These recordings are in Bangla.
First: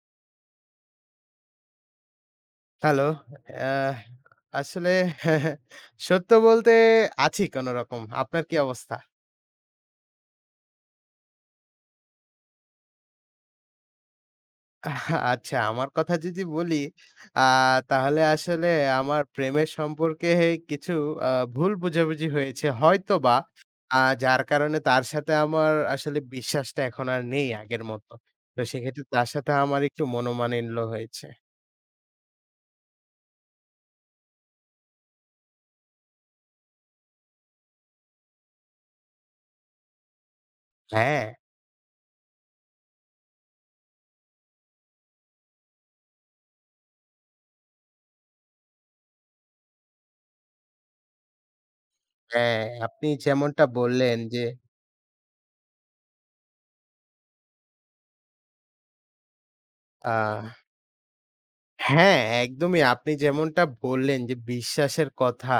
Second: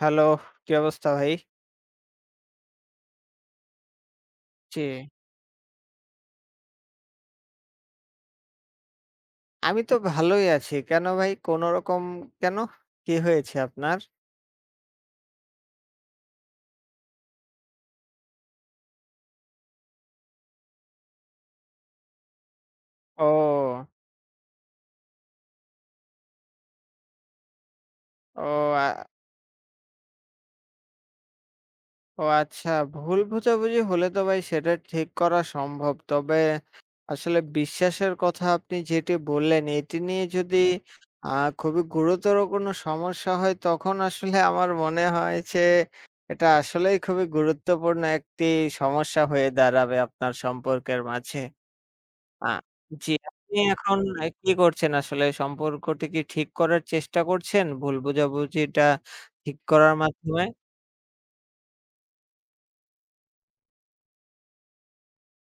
হ্যালো, কি অবস্থা ভাই? হ্যালো। অ্যাহ জি। আসলে সত্য বলতে আছি কোনরকম। আপনার কি অবস্থা? আমি তো ভালোই আছি। কেন ভাই কোন রকম কেন? কি হয়েছে আপনার? আচ্ছা, আমার কথা যদি বলি, আ তাহলে আসলে আমার প্রেমের সম্পর্কে কিছু আ ভুল বোঝাবুঝি হয়েছে হয়তোবা। ও, আ যার কারণে তার সাথে আমার আসলে বিশ্বাসটা এখন আর নেই আগের মতো। ও, তো আ সেক্ষেত্রে তার সাথে আমার একটু মনোমালিন্য হয়েছে। ও আচ্ছা, ভুল বোঝাবুঝি হলে তো ভাই সেটা ঠিক করা সম্ভব। তবে আসলে বিশ্বাসের কথা আপনি যেটি বললেন এটি নিয়ে যদি হ্যাঁ, আ খুবই গুরুতর কোনো সমস্যা হয় তখন আসলে আমার মনে হয় যে এটা আসলেই খুবই গুরুত্বপূর্ণ একটি সমস্যা হয়ে দাঁড়াবে আপনার সম্পর্কের মাঝে। আ হ্যাঁ, আপনি জি, আপনি যেমনটা এখন বললেন যে কি করছেন আসলে? সম্পর্কটি কি ঠিক করার চেষ্টা করছেন? ভুল বোঝাবুঝিটা ঠিক করার আ মাধ্যমে? হ্যাঁ, একদমই আপনি যেমনটা বললেন যে বিশ্বাসের কথা।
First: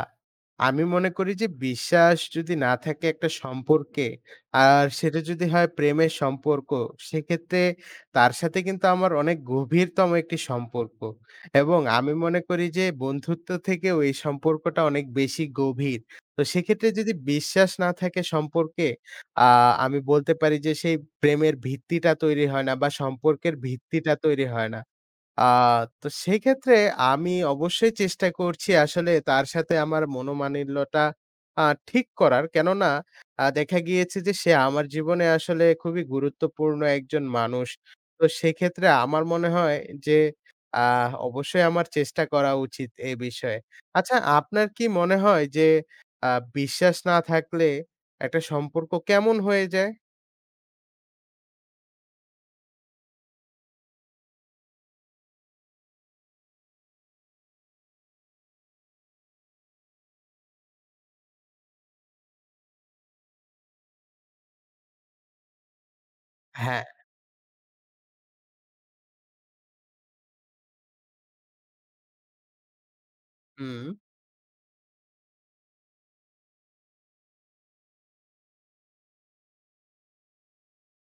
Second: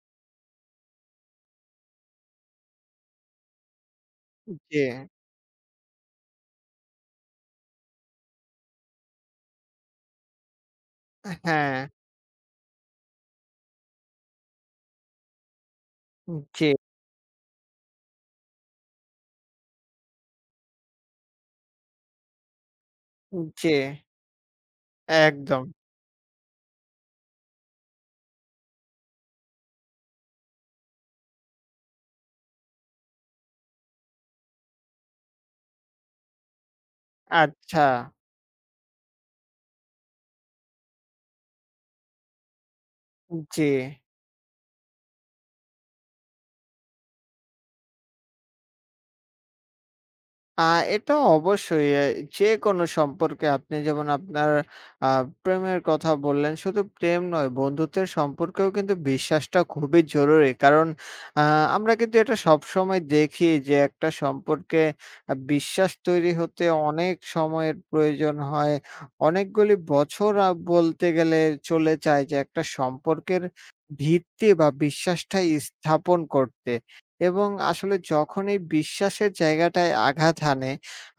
আমি মনে করি যে বিশ্বাস যদি না থাকে একটা সম্পর্কে, জি, আর সেটা যদি হয় প্রেমের সম্পর্ক, সেক্ষেত্রে তার সাথে কিন্তু আমার অনেক গভীরতম একটি সম্পর্ক। হ্যাঁ, এবং আমি মনে করি যে বন্ধুত্ব থেকেও এই সম্পর্কটা অনেক বেশি গভীর। তো জি, সেক্ষেত্রে যদি বিশ্বাস না থাকে সম্পর্কে, আ আমি বলতে পারি যে সেই প্রেমের ভিত্তিটা তৈরি হয় না বা সম্পর্কের জি, ভিত্তিটা তৈরি হয় না। আ একদম। তো সেই ক্ষেত্রে আমি অবশ্যই চেষ্টা করছি আসলে তার সাথে আমার মনোমালিন্যটা আ ঠিক করার। কেননা দেখা গিয়েছে যে সে আমার জীবনে আসলে খুবই গুরুত্বপূর্ণ একজন মানুষ। আচ্ছা, তো সেক্ষেত্রে আমার মনে হয় যে আ অবশ্যই আমার চেষ্টা করা উচিত এ বিষয়ে। জি। আচ্ছা আপনার কি মনে হয় যে আ বিশ্বাস না থাকলে একটা সম্পর্ক কেমন হয়ে যায়? আ এটা অবশ্যই যেকোনো সম্পর্কে আপনি যেমন আপনার আ প্রেমের কথা বললেন, শুধু প্রেম নয় বন্ধুত্বের সম্পর্কেও কিন্তু বিশ্বাসটা খুবই জরুরি। কারণ আ আমরা কিন্তু এটা সবসময় দেখি যে একটা সম্পর্কে বিশ্বাস তৈরি হতে হ্যাঁ। অনেক সময়ের প্রয়োজন হয়। অনেকগুলি বছর বলতে গেলে চলে যায় যে একটা সম্পর্কের হুম, ভিত্তি বা বিশ্বাসটা স্থাপন করতে। এবং আসলে যখন এই বিশ্বাসের জায়গাটায় আঘাত হানে,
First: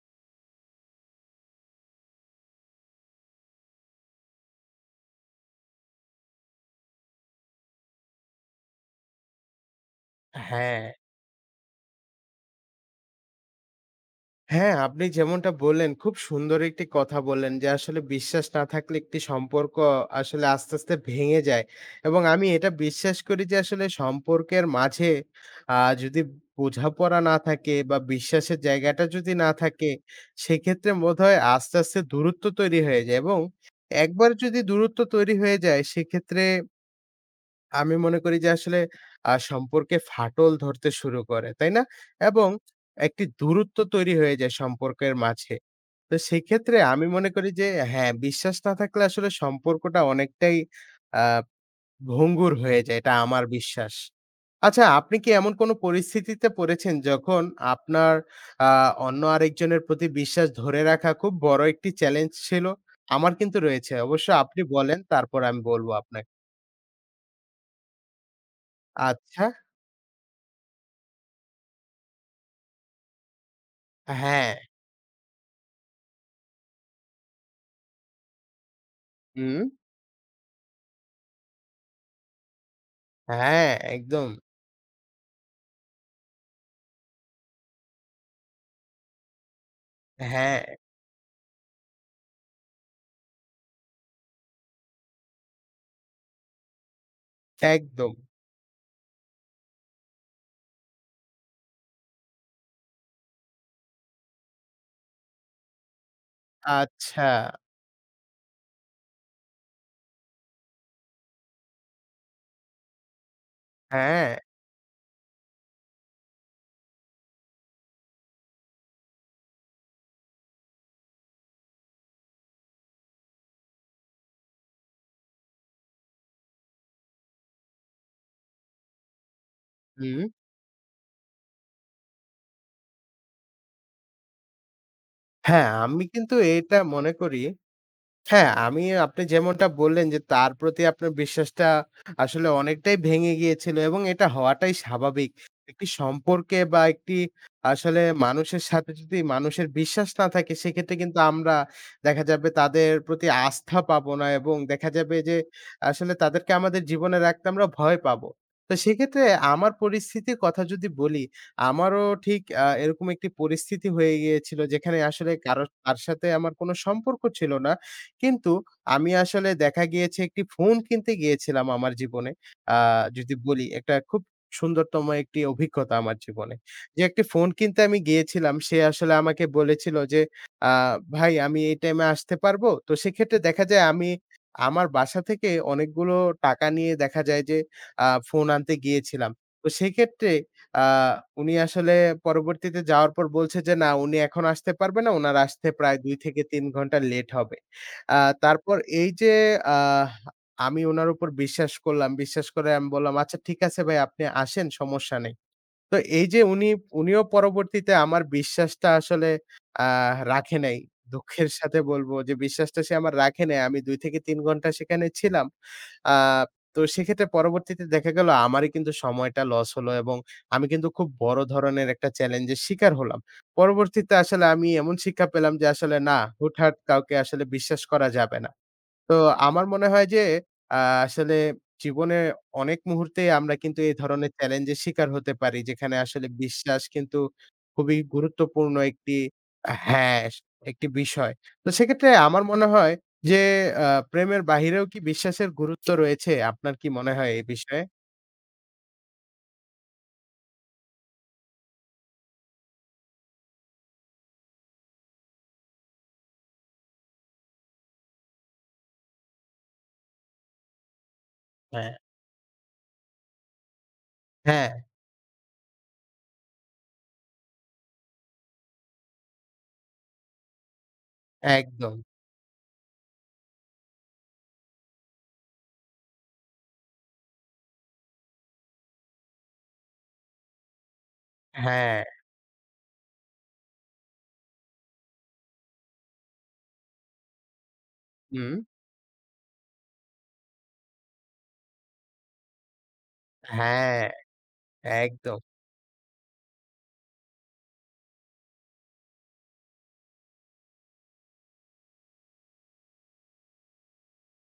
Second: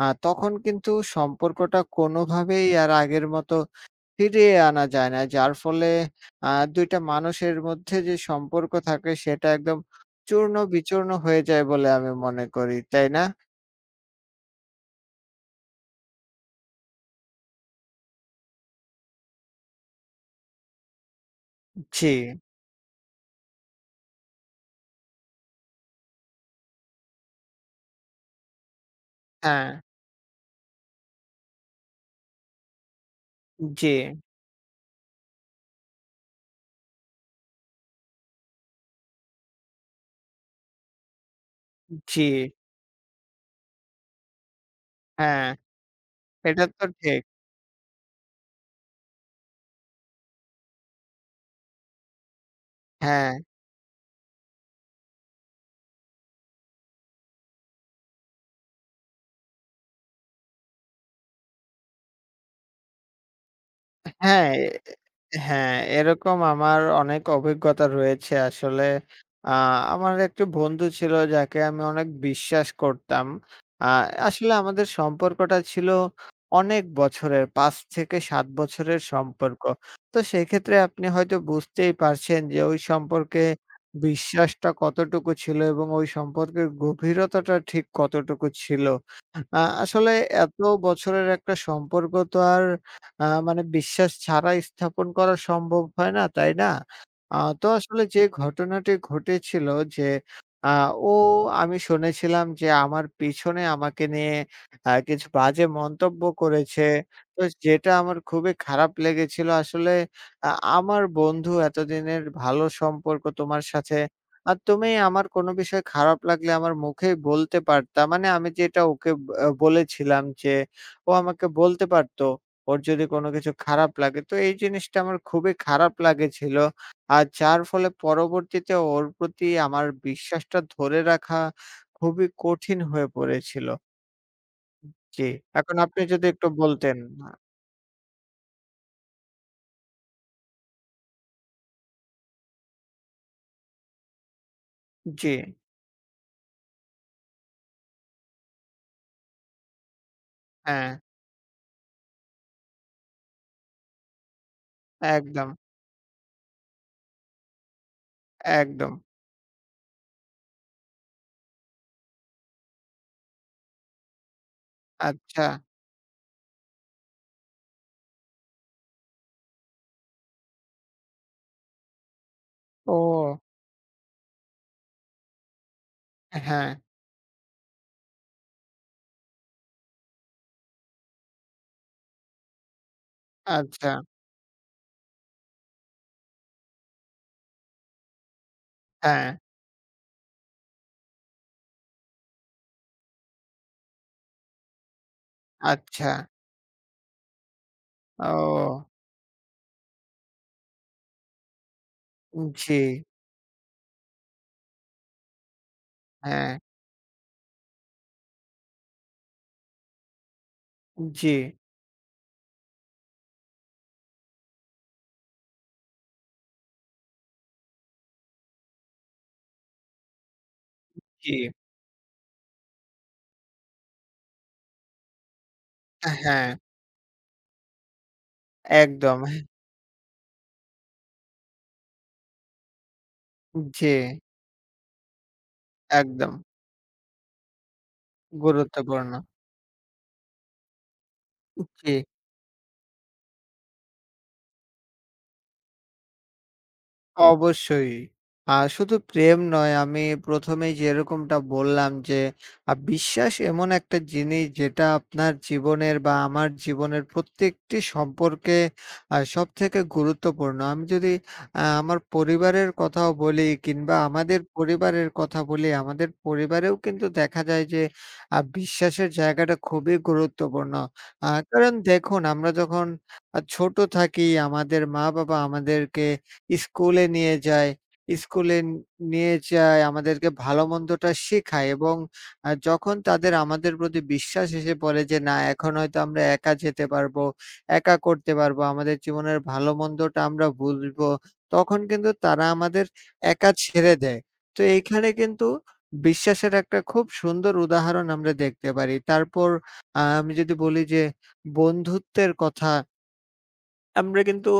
তখন কিন্তু সম্পর্কটা কোনোভাবেই আর আগের মতো ফিরিয়ে আনা যায় না। যার ফলে আ ২ টা মানুষের মধ্যে যে সম্পর্ক থাকে সেটা একদম হ্যাঁ। চূর্ণ-বিচূর্ণ হয়ে যায় বলে আমি মনে করি, তাই না? হ্যাঁ, আপনি যেমনটা বললেন, খুব সুন্দর একটি কথা বললেন যে, আসলে বিশ্বাস না থাকলে একটি সম্পর্ক আসলে আস্তে, আস্তে ভেঙে যায় জি, এবং আমি এটা বিশ্বাস করি যে, আসলে সম্পর্কের মাঝে যদি বোঝাপড়া না থাকে বা বিশ্বাসের জায়গাটা যদি না হ্যাঁ, থাকে, সেক্ষেত্রে বোধহয় আস্তে, আস্তে দূরত্ব তৈরি হয়ে যায় এবং জি, একবার যদি দূরত্ব তৈরি হয়ে যায়, সেক্ষেত্রে আমি মনে করি যে আসলে সম্পর্কে ফাটল ধরতে শুরু করে, তাই না? জি, এবং একটি দূরত্ব তৈরি হয়ে যায় সম্পর্কের হ্যাঁ, মাঝে। তো এটা সেক্ষেত্রে তো আমি ঠিক। মনে করি যে হ্যাঁ, বিশ্বাস না থাকলে আসলে সম্পর্কটা অনেকটাই আ ভঙ্গুর হয়ে যায়। এটা হ্যাঁ। আমার বিশ্বাস। আচ্ছা, আপনি কি এমন কোনো পরিস্থিতিতে পড়েছেন যখন আপনার আ অন্য আরেকজনের প্রতি বিশ্বাস ধরে রাখা খুব বড় একটি চ্যালেঞ্জ ছিল? আমার কিন্তু রয়েছে। অবশ্য হ্যাঁ, আপনি বলেন তারপর আমি হ্যাঁ, বলব আপনাকে। এরকম আমার অনেক অভিজ্ঞতা রয়েছে আসলে। আচ্ছা, আ আমার একটি বন্ধু ছিল যাকে আমি অনেক বিশ্বাস করতাম। আ হ্যাঁ। আসলে আমাদের সম্পর্কটা ছিল অনেক বছরের, ৫ থেকে ৭ বছরের হুম, সম্পর্ক। তো সেক্ষেত্রে আপনি হয়তো বুঝতেই পারছেন যে ওই সম্পর্কে হ্যাঁ, একদম। বিশ্বাসটা কতটুকু ছিল এবং ওই সম্পর্কের গভীরতাটা ঠিক কতটুকু ছিল। আ আসলে এত হ্যাঁ, বছরের একটা সম্পর্ক তো আর মানে বিশ্বাস ছাড়া স্থাপন করা সম্ভব হয় না, তাই না? আ তো আসলে একদম। যে ঘটনাটি ঘটেছিল যে আ ও আমি শুনেছিলাম যে আমার পিছনে আমাকে নিয়ে কিছু বাজে মন্তব্য করেছে। আচ্ছা, তো যেটা আমার খুবই খারাপ লেগেছিল। আসলে আ আমার বন্ধু এতদিনের ভালো সম্পর্ক তোমার সাথে হ্যাঁ, আর তুমি আমার কোনো বিষয় খারাপ লাগলে আমার মুখেই বলতে পারতা। মানে আমি যেটা ওকে বলেছিলাম যে, ও আমাকে বলতে পারত। ওর যদি কোনো কিছু খারাপ লাগে। তো এই জিনিসটা আমার খুবই খারাপ লাগেছিল। আর যার ফলে পরবর্তীতে ওর প্রতি আমার হুম। বিশ্বাসটা ধরে রাখা খুবই কঠিন হয়ে পড়েছিল। জি। হ্যাঁ, এখন আপনি আমি যদি কিন্তু একটু এটা বলতেন। মনে করি হ্যাঁ, আমি আপনি যেমনটা বললেন যে তার প্রতি আপনার বিশ্বাসটা আসলে অনেকটাই ভেঙে গিয়েছিল এবং এটা হওয়াটাই স্বাভাবিক। জি, একটি সম্পর্কে বা একটি আসলে মানুষের সাথে যদি মানুষের বিশ্বাস না থাকে হ্যাঁ, সেক্ষেত্রে কিন্তু আমরা দেখা যাবে তাদের প্রতি আস্থা পাবো না এবং দেখা যাবে যে একদম, আসলে তাদেরকে আমাদের জীবনে রাখতে আমরা ভয় পাবো। তো একদম। সেক্ষেত্রে আমার পরিস্থিতির কথা যদি বলি, আমারও ঠিক এরকম একটি পরিস্থিতি হয়ে গিয়েছিল যেখানে আসলে আচ্ছা। কারো তার সাথে আমার কোনো সম্পর্ক ছিল না। কিন্তু আমি আসলে দেখা গিয়েছে একটি ফোন কিনতে গিয়েছিলাম আমার জীবনে। আ যদি ও! বলি একটা খুব সুন্দরতম একটি অভিজ্ঞতা আমার জীবনে। হ্যাঁ, যে একটি ফোন কিনতে আমি গিয়েছিলাম সে আসলে আমাকে বলেছিল যে, "আ ভাই আমি এই টাইমে আসতে পারবো?" তো সেক্ষেত্রে দেখা যায় আচ্ছা, আমি আমার বাসা থেকে অনেকগুলো টাকা নিয়ে দেখা যায় যে ফোন আনতে হ্যাঁ, গিয়েছিলাম। তো সেক্ষেত্রে আ উনি আসলে পরবর্তীতে যাওয়ার পর বলছে যে, "না উনি এখন আসতে পারবে না। উনার আসতে প্রায় আচ্ছা। ২ থেকে ৩ ঘন্টা লেট হবে।" আ তারপর ও এই যে আহ আমি উনার উপর বিশ্বাস করলাম। বিশ্বাস করে জি, আমি বললাম, "আচ্ছা ঠিক আছে ভাই আপনি আসেন সমস্যা নেই।" তো এই যে হ্যাঁ, উনিও পরবর্তীতে আমার বিশ্বাসটা আসলে আ রাখে নাই। জি, দুঃখের সাথে বলব যে বিশ্বাসটা সে আমার রাখে নাই। আমি ২ থেকে ৩ ঘন্টা সেখানে ছিলাম। আ তো সেক্ষেত্রে পরবর্তীতে দেখা গেল আমারই কিন্তু সময়টা লস হলো এবং আমি কিন্তু খুব জি। বড় ধরনের একটা চ্যালেঞ্জের শিকার হলাম। পরবর্তীতে আসলে আমি এমন শিক্ষা পেলাম যে আসলে না, হ্যাঁ, হুটহাট কাউকে আসলে বিশ্বাস করা যাবে না। তো একদম। আমার মনে হয় যে আ আসলে জীবনে অনেক মুহূর্তেই আমরা কিন্তু জি, এই ধরনের চ্যালেঞ্জের শিকার হতে পারি। যেখানে আসলে একদম বিশ্বাস কিন্তু খুবই গুরুত্বপূর্ণ গুরুত্বপূর্ণ। একটি হ্যাঁ, একটি বিষয়। তো জি। সেক্ষেত্রে আমার মনে হয় যে আ প্রেমের বাহিরেও কি বিশ্বাসের গুরুত্ব রয়েছে? আপনার কি মনে হয় এই বিষয়ে? অবশ্যই। শুধু প্রেম নয় আমি ১ম এই যেরকমটা বললাম যে বিশ্বাস এমন একটা জিনিস যেটা আপনার জীবনের বা আমার জীবনের প্রত্যেকটি সম্পর্কে সবথেকে গুরুত্বপূর্ণ। আমি যদি হ্যাঁ। আমার পরিবারের কথাও বলি কিংবা আমাদের হ্যাঁ, পরিবারের কথা বলি, আমাদের পরিবারেও কিন্তু দেখা যায় যে বিশ্বাসের জায়গাটা খুবই গুরুত্বপূর্ণ। কারণ একদম। দেখুন আমরা যখন ছোট থাকি আমাদের মা-বাবা আমাদেরকে স্কুলে নিয়ে যায়। স্কুলে নিয়ে যায়, আমাদেরকে ভালো-মন্দটা শেখায় এবং হ্যাঁ, যখন তাদের আমাদের প্রতি বিশ্বাস এসে পড়ে যে, না এখন হয়তো আমরা একা যেতে পারবো, একা করতে হুম, পারবো, আমাদের জীবনের ভালো-মন্দটা আমরা বুঝবো, তখন কিন্তু তারা আমাদের একা ছেড়ে হ্যাঁ, দেয়। তো এইখানে একদম। কিন্তু বিশ্বাসের একটা খুব সুন্দর উদাহরণ আমরা দেখতে পারি। তারপর আমি যদি বলি যে বন্ধুত্বের কথা আমরা কিন্তু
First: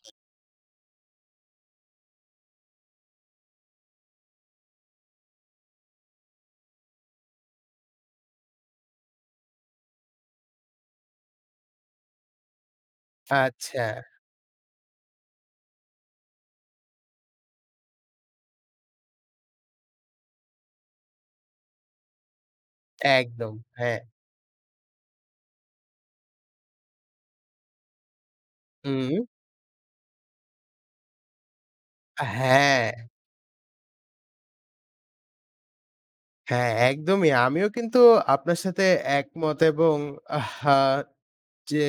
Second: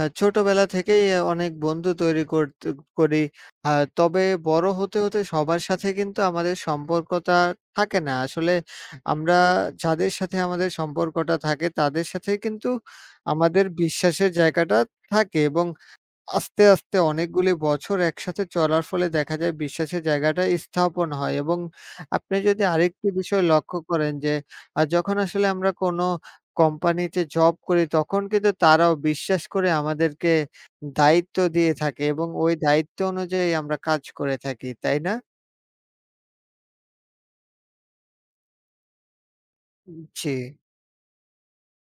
ছোটবেলা থেকেই অনেক বন্ধু তৈরি করি। আ তবে বড় হতে, হতে সবার সাথে কিন্তু আমাদের সম্পর্কটা থাকে না। আসলে আমরা যাদের সাথে আমাদের সম্পর্কটা থাকে তাদের সাথে কিন্তু আমাদের আচ্ছা, বিশ্বাসের জায়গাটা থাকে এবং আস্তে, আস্তে অনেকগুলি বছর একসাথে চলার ফলে দেখা যায় বিশ্বাসের জায়গাটা স্থাপন হয় এবং আপনি যদি আরেকটি বিষয় একদম। লক্ষ্য হ্যাঁ, করেন যে, যখন আসলে আমরা কোনো কোম্পানিতে জব করি, তখন কিন্তু তারাও হুম, বিশ্বাস করে আমাদেরকে দায়িত্ব দিয়ে থাকে এবং ওই হ্যাঁ। দায়িত্ব অনুযায়ী আমরা কাজ করে থাকি, তাই না? হ্যাঁ, একদমই। আমিও কিন্তু আপনার সাথে একমত এবং জি, আহা! যে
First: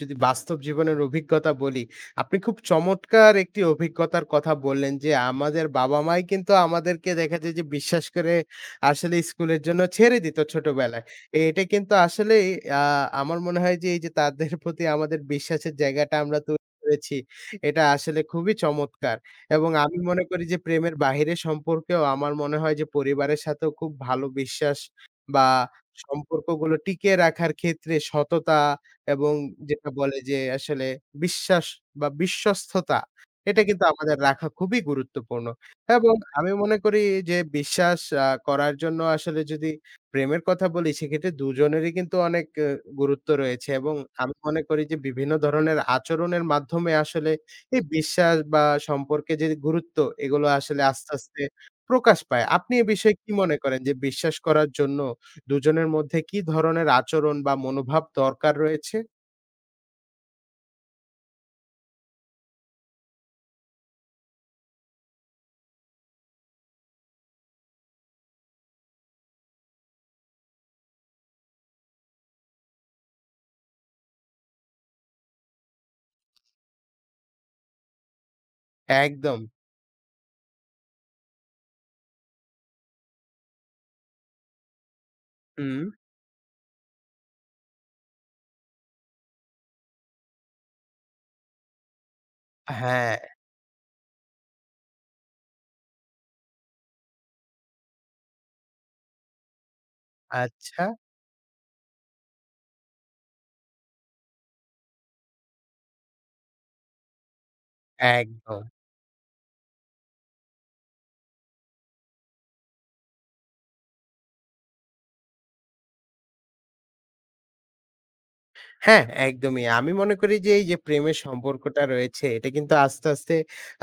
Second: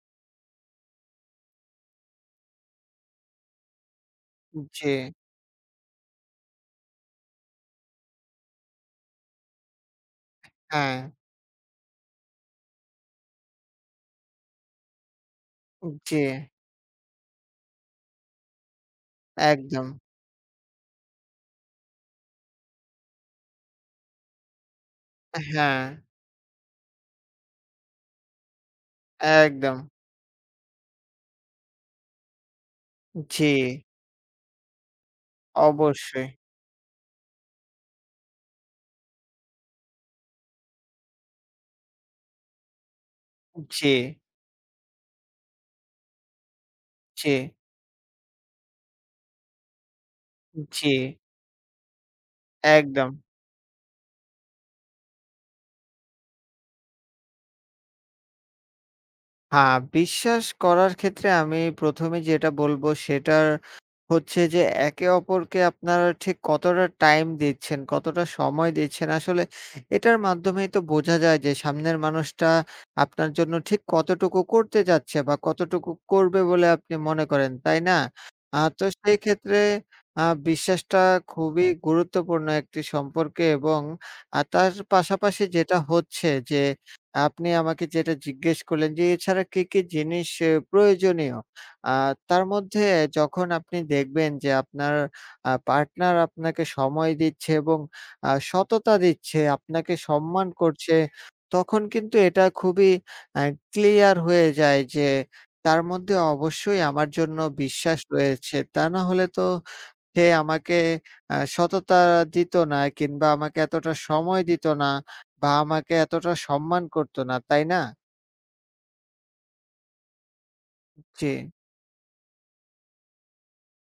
যদি বাস্তব জীবনের অভিজ্ঞতা বলি, আপনি খুব চমৎকার একটি অভিজ্ঞতার কথা জি, বললেন যে, আমাদের বাবা-মাই কিন্তু আমাদেরকে দেখা যায় যে বিশ্বাস করে আসলে স্কুলের জন্য ছেড়ে দিত হ্যাঁ, ছোটবেলায়। এটা কিন্তু আসলেই আ আমার মনে হয় যে, এই যে তাদের প্রতি আমাদের বিশ্বাসের জায়গাটা জি, আমরা তৈরি করেছি, এটা আসলে খুবই চমৎকার। এবং একদম। আমি মনে করি যে প্রেমের বাহিরে সম্পর্কেও আমার মনে হয় যে পরিবারের সাথেও খুব ভালো বিশ্বাস বা হ্যাঁ, সম্পর্কগুলো টিকিয়ে রাখার ক্ষেত্রে সততা এবং একদম। যেটা বলে যে আসলে বিশ্বাস বা বিশ্বস্ততা জি, এটা কিন্তু আমাদের রাখা খুবই গুরুত্বপূর্ণ। এবং অবশ্যই। আমি মনে করি যে বিশ্বাস করার জন্য আসলে যদি প্রেমের কথা বলি সেক্ষেত্রে দুজনেরই কিন্তু অনেক গুরুত্ব রয়েছে জি, এবং আমি মনে করি যে বিভিন্ন ধরনের আচরণের মাধ্যমে জি, আসলে এই বিশ্বাস বা সম্পর্কে যে গুরুত্ব এগুলো আসলে জি, আস্তে, আস্তে প্রকাশ পায়। আপনি এ একদম। বিষয়ে কি মনে করেন যে বিশ্বাস করার জন্য দুজনের মধ্যে কি ধরনের আচরণ বা মনোভাব দরকার রয়েছে? হ্যাঁ, বিশ্বাস করার ক্ষেত্রে আমি ১ম এ যেটা বলব সেটার হচ্ছে যে একে অপরকে আপনারা ঠিক কতটা টাইম দিচ্ছেন, কতটা সময় দিচ্ছেন। আসলে এটার মাধ্যমেই তো বোঝা যায় যে সামনের মানুষটা আপনার জন্য ঠিক কতটুকু করতে যাচ্ছে বা কতটুকু করবে বলে আপনি মনে করেন, তাই না? তো সেই একদম। ক্ষেত্রে বিশ্বাসটা খুবই গুরুত্বপূর্ণ একটি সম্পর্কে এবং তার পাশাপাশি যেটা হুম। হচ্ছে যে আপনি আমাকে যেটা জিজ্ঞেস করলেন যে এছাড়া কি, কি জিনিস এ প্রয়োজনীয়? আ তার মধ্যে হ্যাঁ, যখন আপনি দেখবেন যে আপনার পার্টনার আপনাকে সময় দিচ্ছে এবং সততা দিচ্ছে, আপনাকে সম্মান আচ্ছা, করছে, তখন কিন্তু এটা খুবই আ ক্লিয়ার হয়ে যায় যে তার মধ্যে অবশ্যই আমার জন্য বিশ্বাস রয়েছে। একদম। তা না হলে তো সে আমাকে সততা দিত না কিংবা আমাকে এতটা সময় দিত না বা আমাকে এতটা সম্মান করত না। তাই না? হ্যাঁ, একদমই। আমি মনে করি যে এই যে প্রেমের জি, সম্পর্কটা রয়েছে এটা কিন্তু আস্তে, আস্তে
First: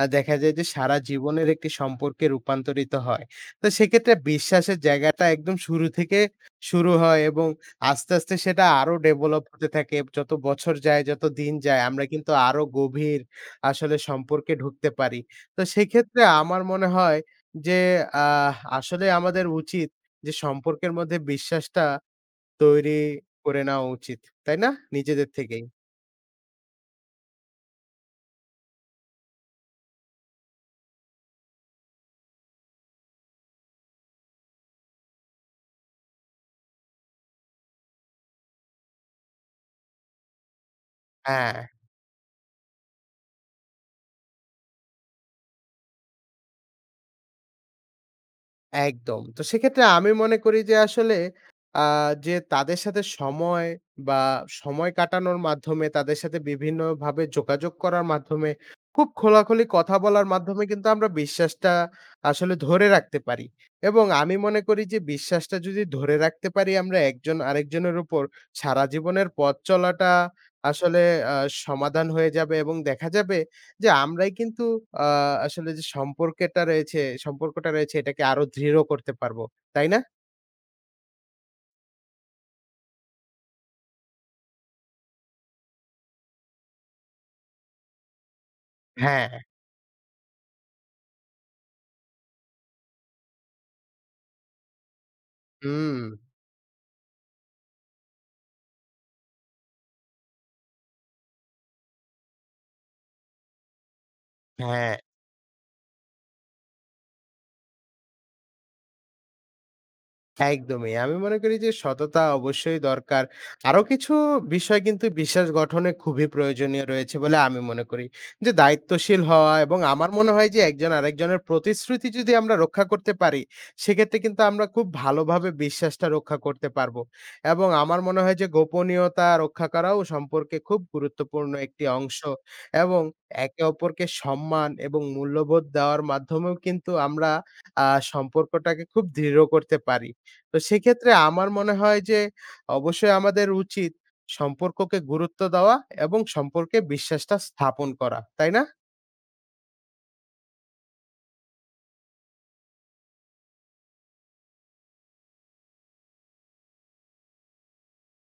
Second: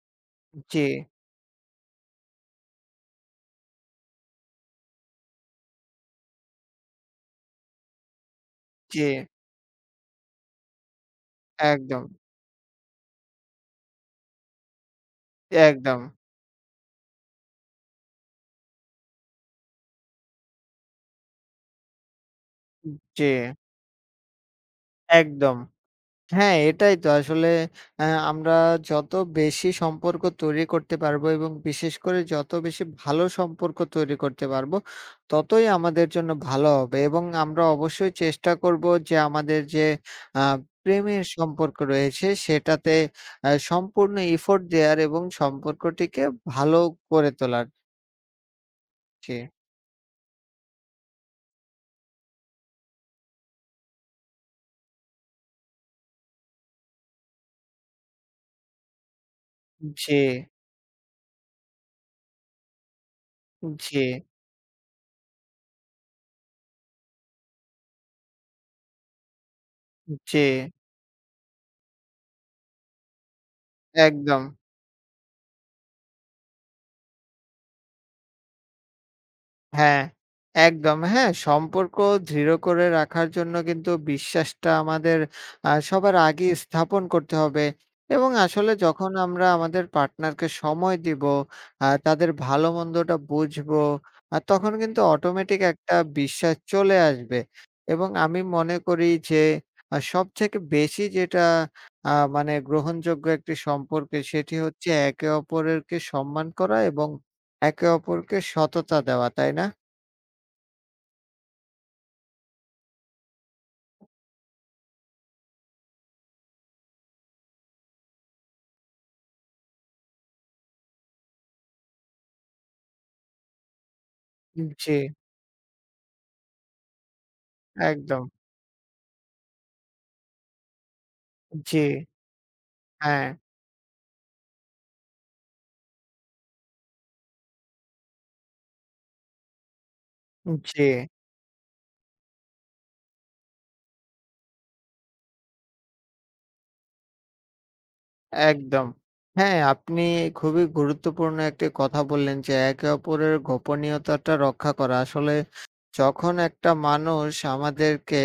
দেখা যায় যে জি, সারা জীবনের একটি সম্পর্কে রূপান্তরিত হয়। তো সেক্ষেত্রে বিশ্বাসের জায়গাটা একদম শুরু থেকে শুরু হয় এবং আস্তে, আস্তে সেটা আরো জি। ডেভেলপ হতে থাকে। যত বছর যায়, যত দিন যায় আমরা একদম, কিন্তু আরো গভীর আসলে সম্পর্কে ঢুকতে পারি। তো একদম। সেক্ষেত্রে আমার মনে হয় যে আহ আসলে আমাদের উচিত যে সম্পর্কের মধ্যে বিশ্বাসটা তৈরি জি, করে নেওয়া উচিত। তাই না? নিজেদের একদম। থেকেই। হ্যাঁ, এটাই তো আসলে অ্যা আমরা যত বেশি সম্পর্ক তৈরি করতে পারবো এবং বিশেষ করে যত বেশি ভালো সম্পর্ক তৈরি করতে পারবো, ততই আমাদের জন্য ভালো হবে এবং আমরা অবশ্যই চেষ্টা করব যে আমাদের যে আ প্রেমের হ্যাঁ, সম্পর্ক রয়েছে সেটাতে সম্পূর্ণ effort দেওয়ার এবং সম্পর্কটিকে ভালো করে তোলার। একদম। জি, তো সেক্ষেত্রে আমি মনে করি যে আসলে আ যে তাদের সাথে সময় বা সময় কাটানোর মাধ্যমে তাদের সাথে বিভিন্নভাবে যোগাযোগ করার মাধ্যমে খুব খোলাখুলি কথা জি, বলার মাধ্যমে কিন্তু আমরা বিশ্বাসটা আসলে ধরে রাখতে পারি। জি, এবং আমি মনে করি যে বিশ্বাসটা যদি ধরে রাখতে পারি আমরা একজন আরেকজনের উপর সারা জীবনের পথ চলাটা জি, আসলে আ সমাধান হয়ে যাবে এবং দেখা যাবে যে আমরাই একদম। কিন্তু আ আসলে যে সম্পর্কেটা রয়েছে সম্পর্কটা রয়েছে এটাকে আরো দৃঢ় করতে পারবো। তাই না? হ্যাঁ, একদম। হ্যাঁ, সম্পর্ক দৃঢ় করে রাখার জন্য কিন্তু বিশ্বাসটা আমাদের সবার আগে স্থাপন করতে হবে এবং আসলে যখন হ্যাঁ। আমরা আমাদের পার্টনারকে সময় দিব, তাদের ভালো-মন্দটা বুঝবো, তখন কিন্তু অটোমেটিক একটা হুম, বিশ্বাস চলে আসবে এবং আমি মনে করি যে সবথেকে বেশি যেটা মানে গ্রহণযোগ্য একটি সম্পর্কে সেটি হচ্ছে হ্যাঁ। একে অপরেরকে সম্মান করা এবং একে অপরকে সততা দেওয়া, তাই না? একদমই। আমি মনে করি যে সততা অবশ্যই দরকার। আরো কিছু বিষয় কিন্তু বিশ্বাস গঠনে খুবই প্রয়োজনীয় রয়েছে বলে আমি মনে করি। যে দায়িত্বশীল হওয়া এবং আমার মনে হয় যে একজন আরেকজনের প্রতিশ্রুতি যদি আমরা রক্ষা করতে পারি, সেক্ষেত্রে কিন্তু আমরা খুব জি, ভালোভাবে বিশ্বাসটা রক্ষা করতে পারবো। এবং আমার মনে একদম। হয় যে গোপনীয়তা রক্ষা করাও সম্পর্কে খুব গুরুত্বপূর্ণ জি, একটি অংশ এবং হ্যাঁ, একে অপরকে সম্মান এবং মূল্যবোধ দেওয়ার মাধ্যমেও কিন্তু আমরা সম্পর্কটাকে খুব দৃঢ় করতে পারি। তো জি। সেক্ষেত্রে আমার মনে হয় যে অবশ্যই আমাদের উচিত সম্পর্ককে গুরুত্ব দেওয়া এবং সম্পর্কে বিশ্বাসটা স্থাপন করা। তাই না? একদম। হ্যাঁ, আপনি খুবই গুরুত্বপূর্ণ একটি কথা বললেন যে একে অপরের গোপনীয়তাটা রক্ষা করা। আসলে যখন একটা মানুষ আমাদেরকে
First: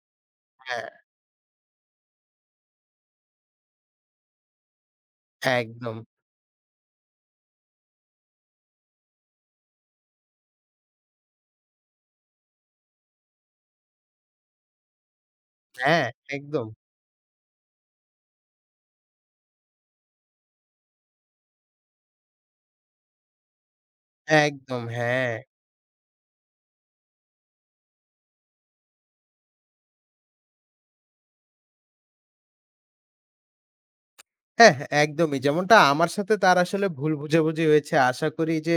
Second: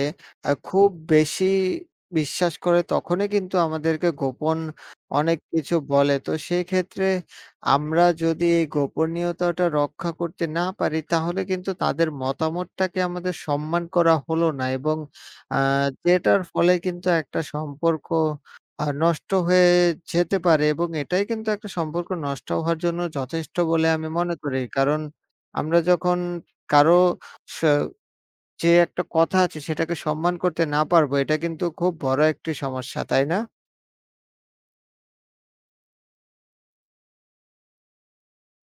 হ্যাঁ। খুব বেশি বিশ্বাস করে তখনই কিন্তু আমাদেরকে গোপন অনেক কিছু একদম। বলে। তো সেক্ষেত্রে আমরা যদি এই গোপনীয়তাটা রক্ষা করতে না পারি তাহলে কিন্তু তাদের মতামতটাকে আমাদের সম্মান করা হলো না এবং আ হ্যাঁ, যেটার একদম, ফলে কিন্তু একটা সম্পর্ক নষ্ট হয়ে যেতে পারে এবং এটাই কিন্তু একটা সম্পর্ক নষ্ট হওয়ার জন্য যথেষ্ট বলে আমি মনে করি। একদম। কারণ হ্যাঁ। আমরা যখন কারো স যে একটা কথা আছে সেটাকে সম্মান করতে না পারবো, এটা কিন্তু খুব বড় একটি সমস্যা, তাই না? হ্যাঁ, হ্যাঁ, একদমই। যেমনটা আমার সাথে তার আসলে ভুল বোঝাবুঝি হয়েছে। আশা করি যে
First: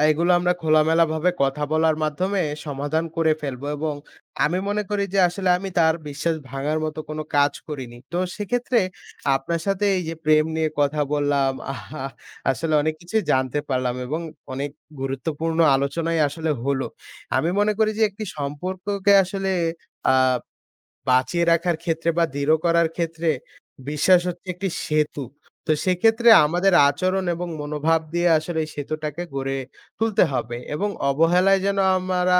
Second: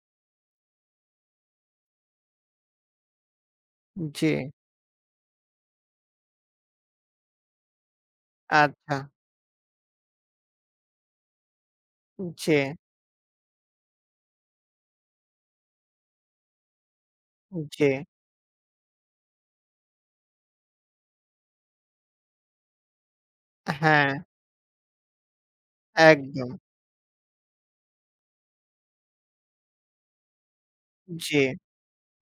এগুলো আমরা খোলামেলাভাবে কথা বলার মাধ্যমে সমাধান করে ফেলবো এবং জি, আমি মনে করি যে আসলে আমি তার বিশ্বাস ভাঙার মতো কোনো কাজ করিনি। তো সেক্ষেত্রে আচ্ছা। আপনার সাথে এই যে প্রেম নিয়ে কথা বললাম, আহা! জি, আসলে অনেক কিছুই জানতে পারলাম এবং অনেক গুরুত্বপূর্ণ আলোচনাই আসলে হলো। আমি মনে জি। করি যে একটি সম্পর্ককে আসলে আ বাঁচিয়ে রাখার ক্ষেত্রে বা দৃঢ় করার ক্ষেত্রে হ্যাঁ, বিশ্বাস হচ্ছে একটি সেতু। তো সেক্ষেত্রে একদম। আমাদের আচরণ এবং মনোভাব দিয়ে আসলে এই সেতুটাকে গড়ে তুলতে হবে এবং জি, অবহেলায় যেন আমরা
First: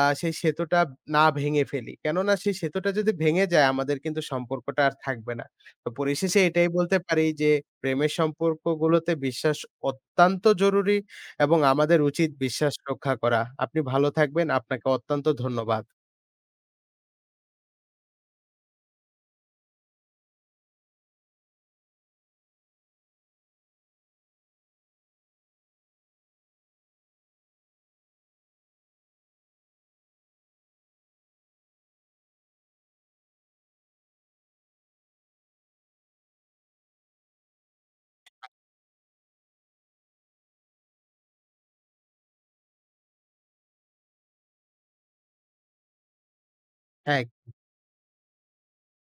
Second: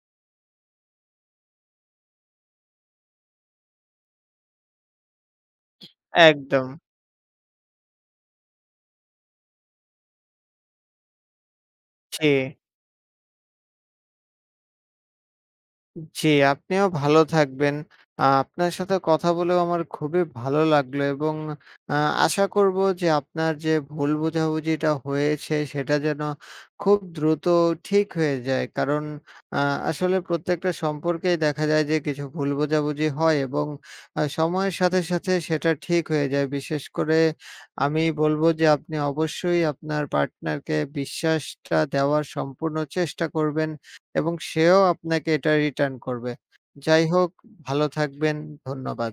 সেই সেতুটা না ভেঙে ফেলি। কেননা সেই সেতুটা যদি ভেঙে যায় আমাদের কিন্তু সম্পর্কটা আর থাকবে না। তো পরিশেষে এটাই একদম। বলতে পারি যে প্রেমের সম্পর্কগুলোতে বিশ্বাস অত্যন্ত জরুরি এবং আমাদের জি। উচিত বিশ্বাস রক্ষা করা। আপনি ভালো থাকবেন। আপনাকে অত্যন্ত ধন্যবাদ। জি, আপনিও ভালো থাকবেন। আপনার সাথে কথা বলেও আমার খুবই ভালো লাগলো এবং আ আশা করব যে আপনার যে ভুল বোঝাবুঝিটা হয়েছে সেটা যেন খুব দ্রুত ঠিক হয়ে যায়। কারণ আ আসলে প্রত্যেকটা সম্পর্কেই দেখা যায় যে কিছু ভুল বোঝাবুঝি হয় এবং সময়ের সাথে, সাথে সেটা ঠিক হয়ে যায়। বিশেষ করে আমি বলব যে আপনি অবশ্যই আপনার পার্টনারকে বিশ্বাসটা দেওয়ার সম্পূর্ণ চেষ্টা করবেন। এবং সেও আপনাকে এটা রিটার্ন করবে। যাই হ্যাঁ। হোক, ভালো থাকবেন। ধন্যবাদ।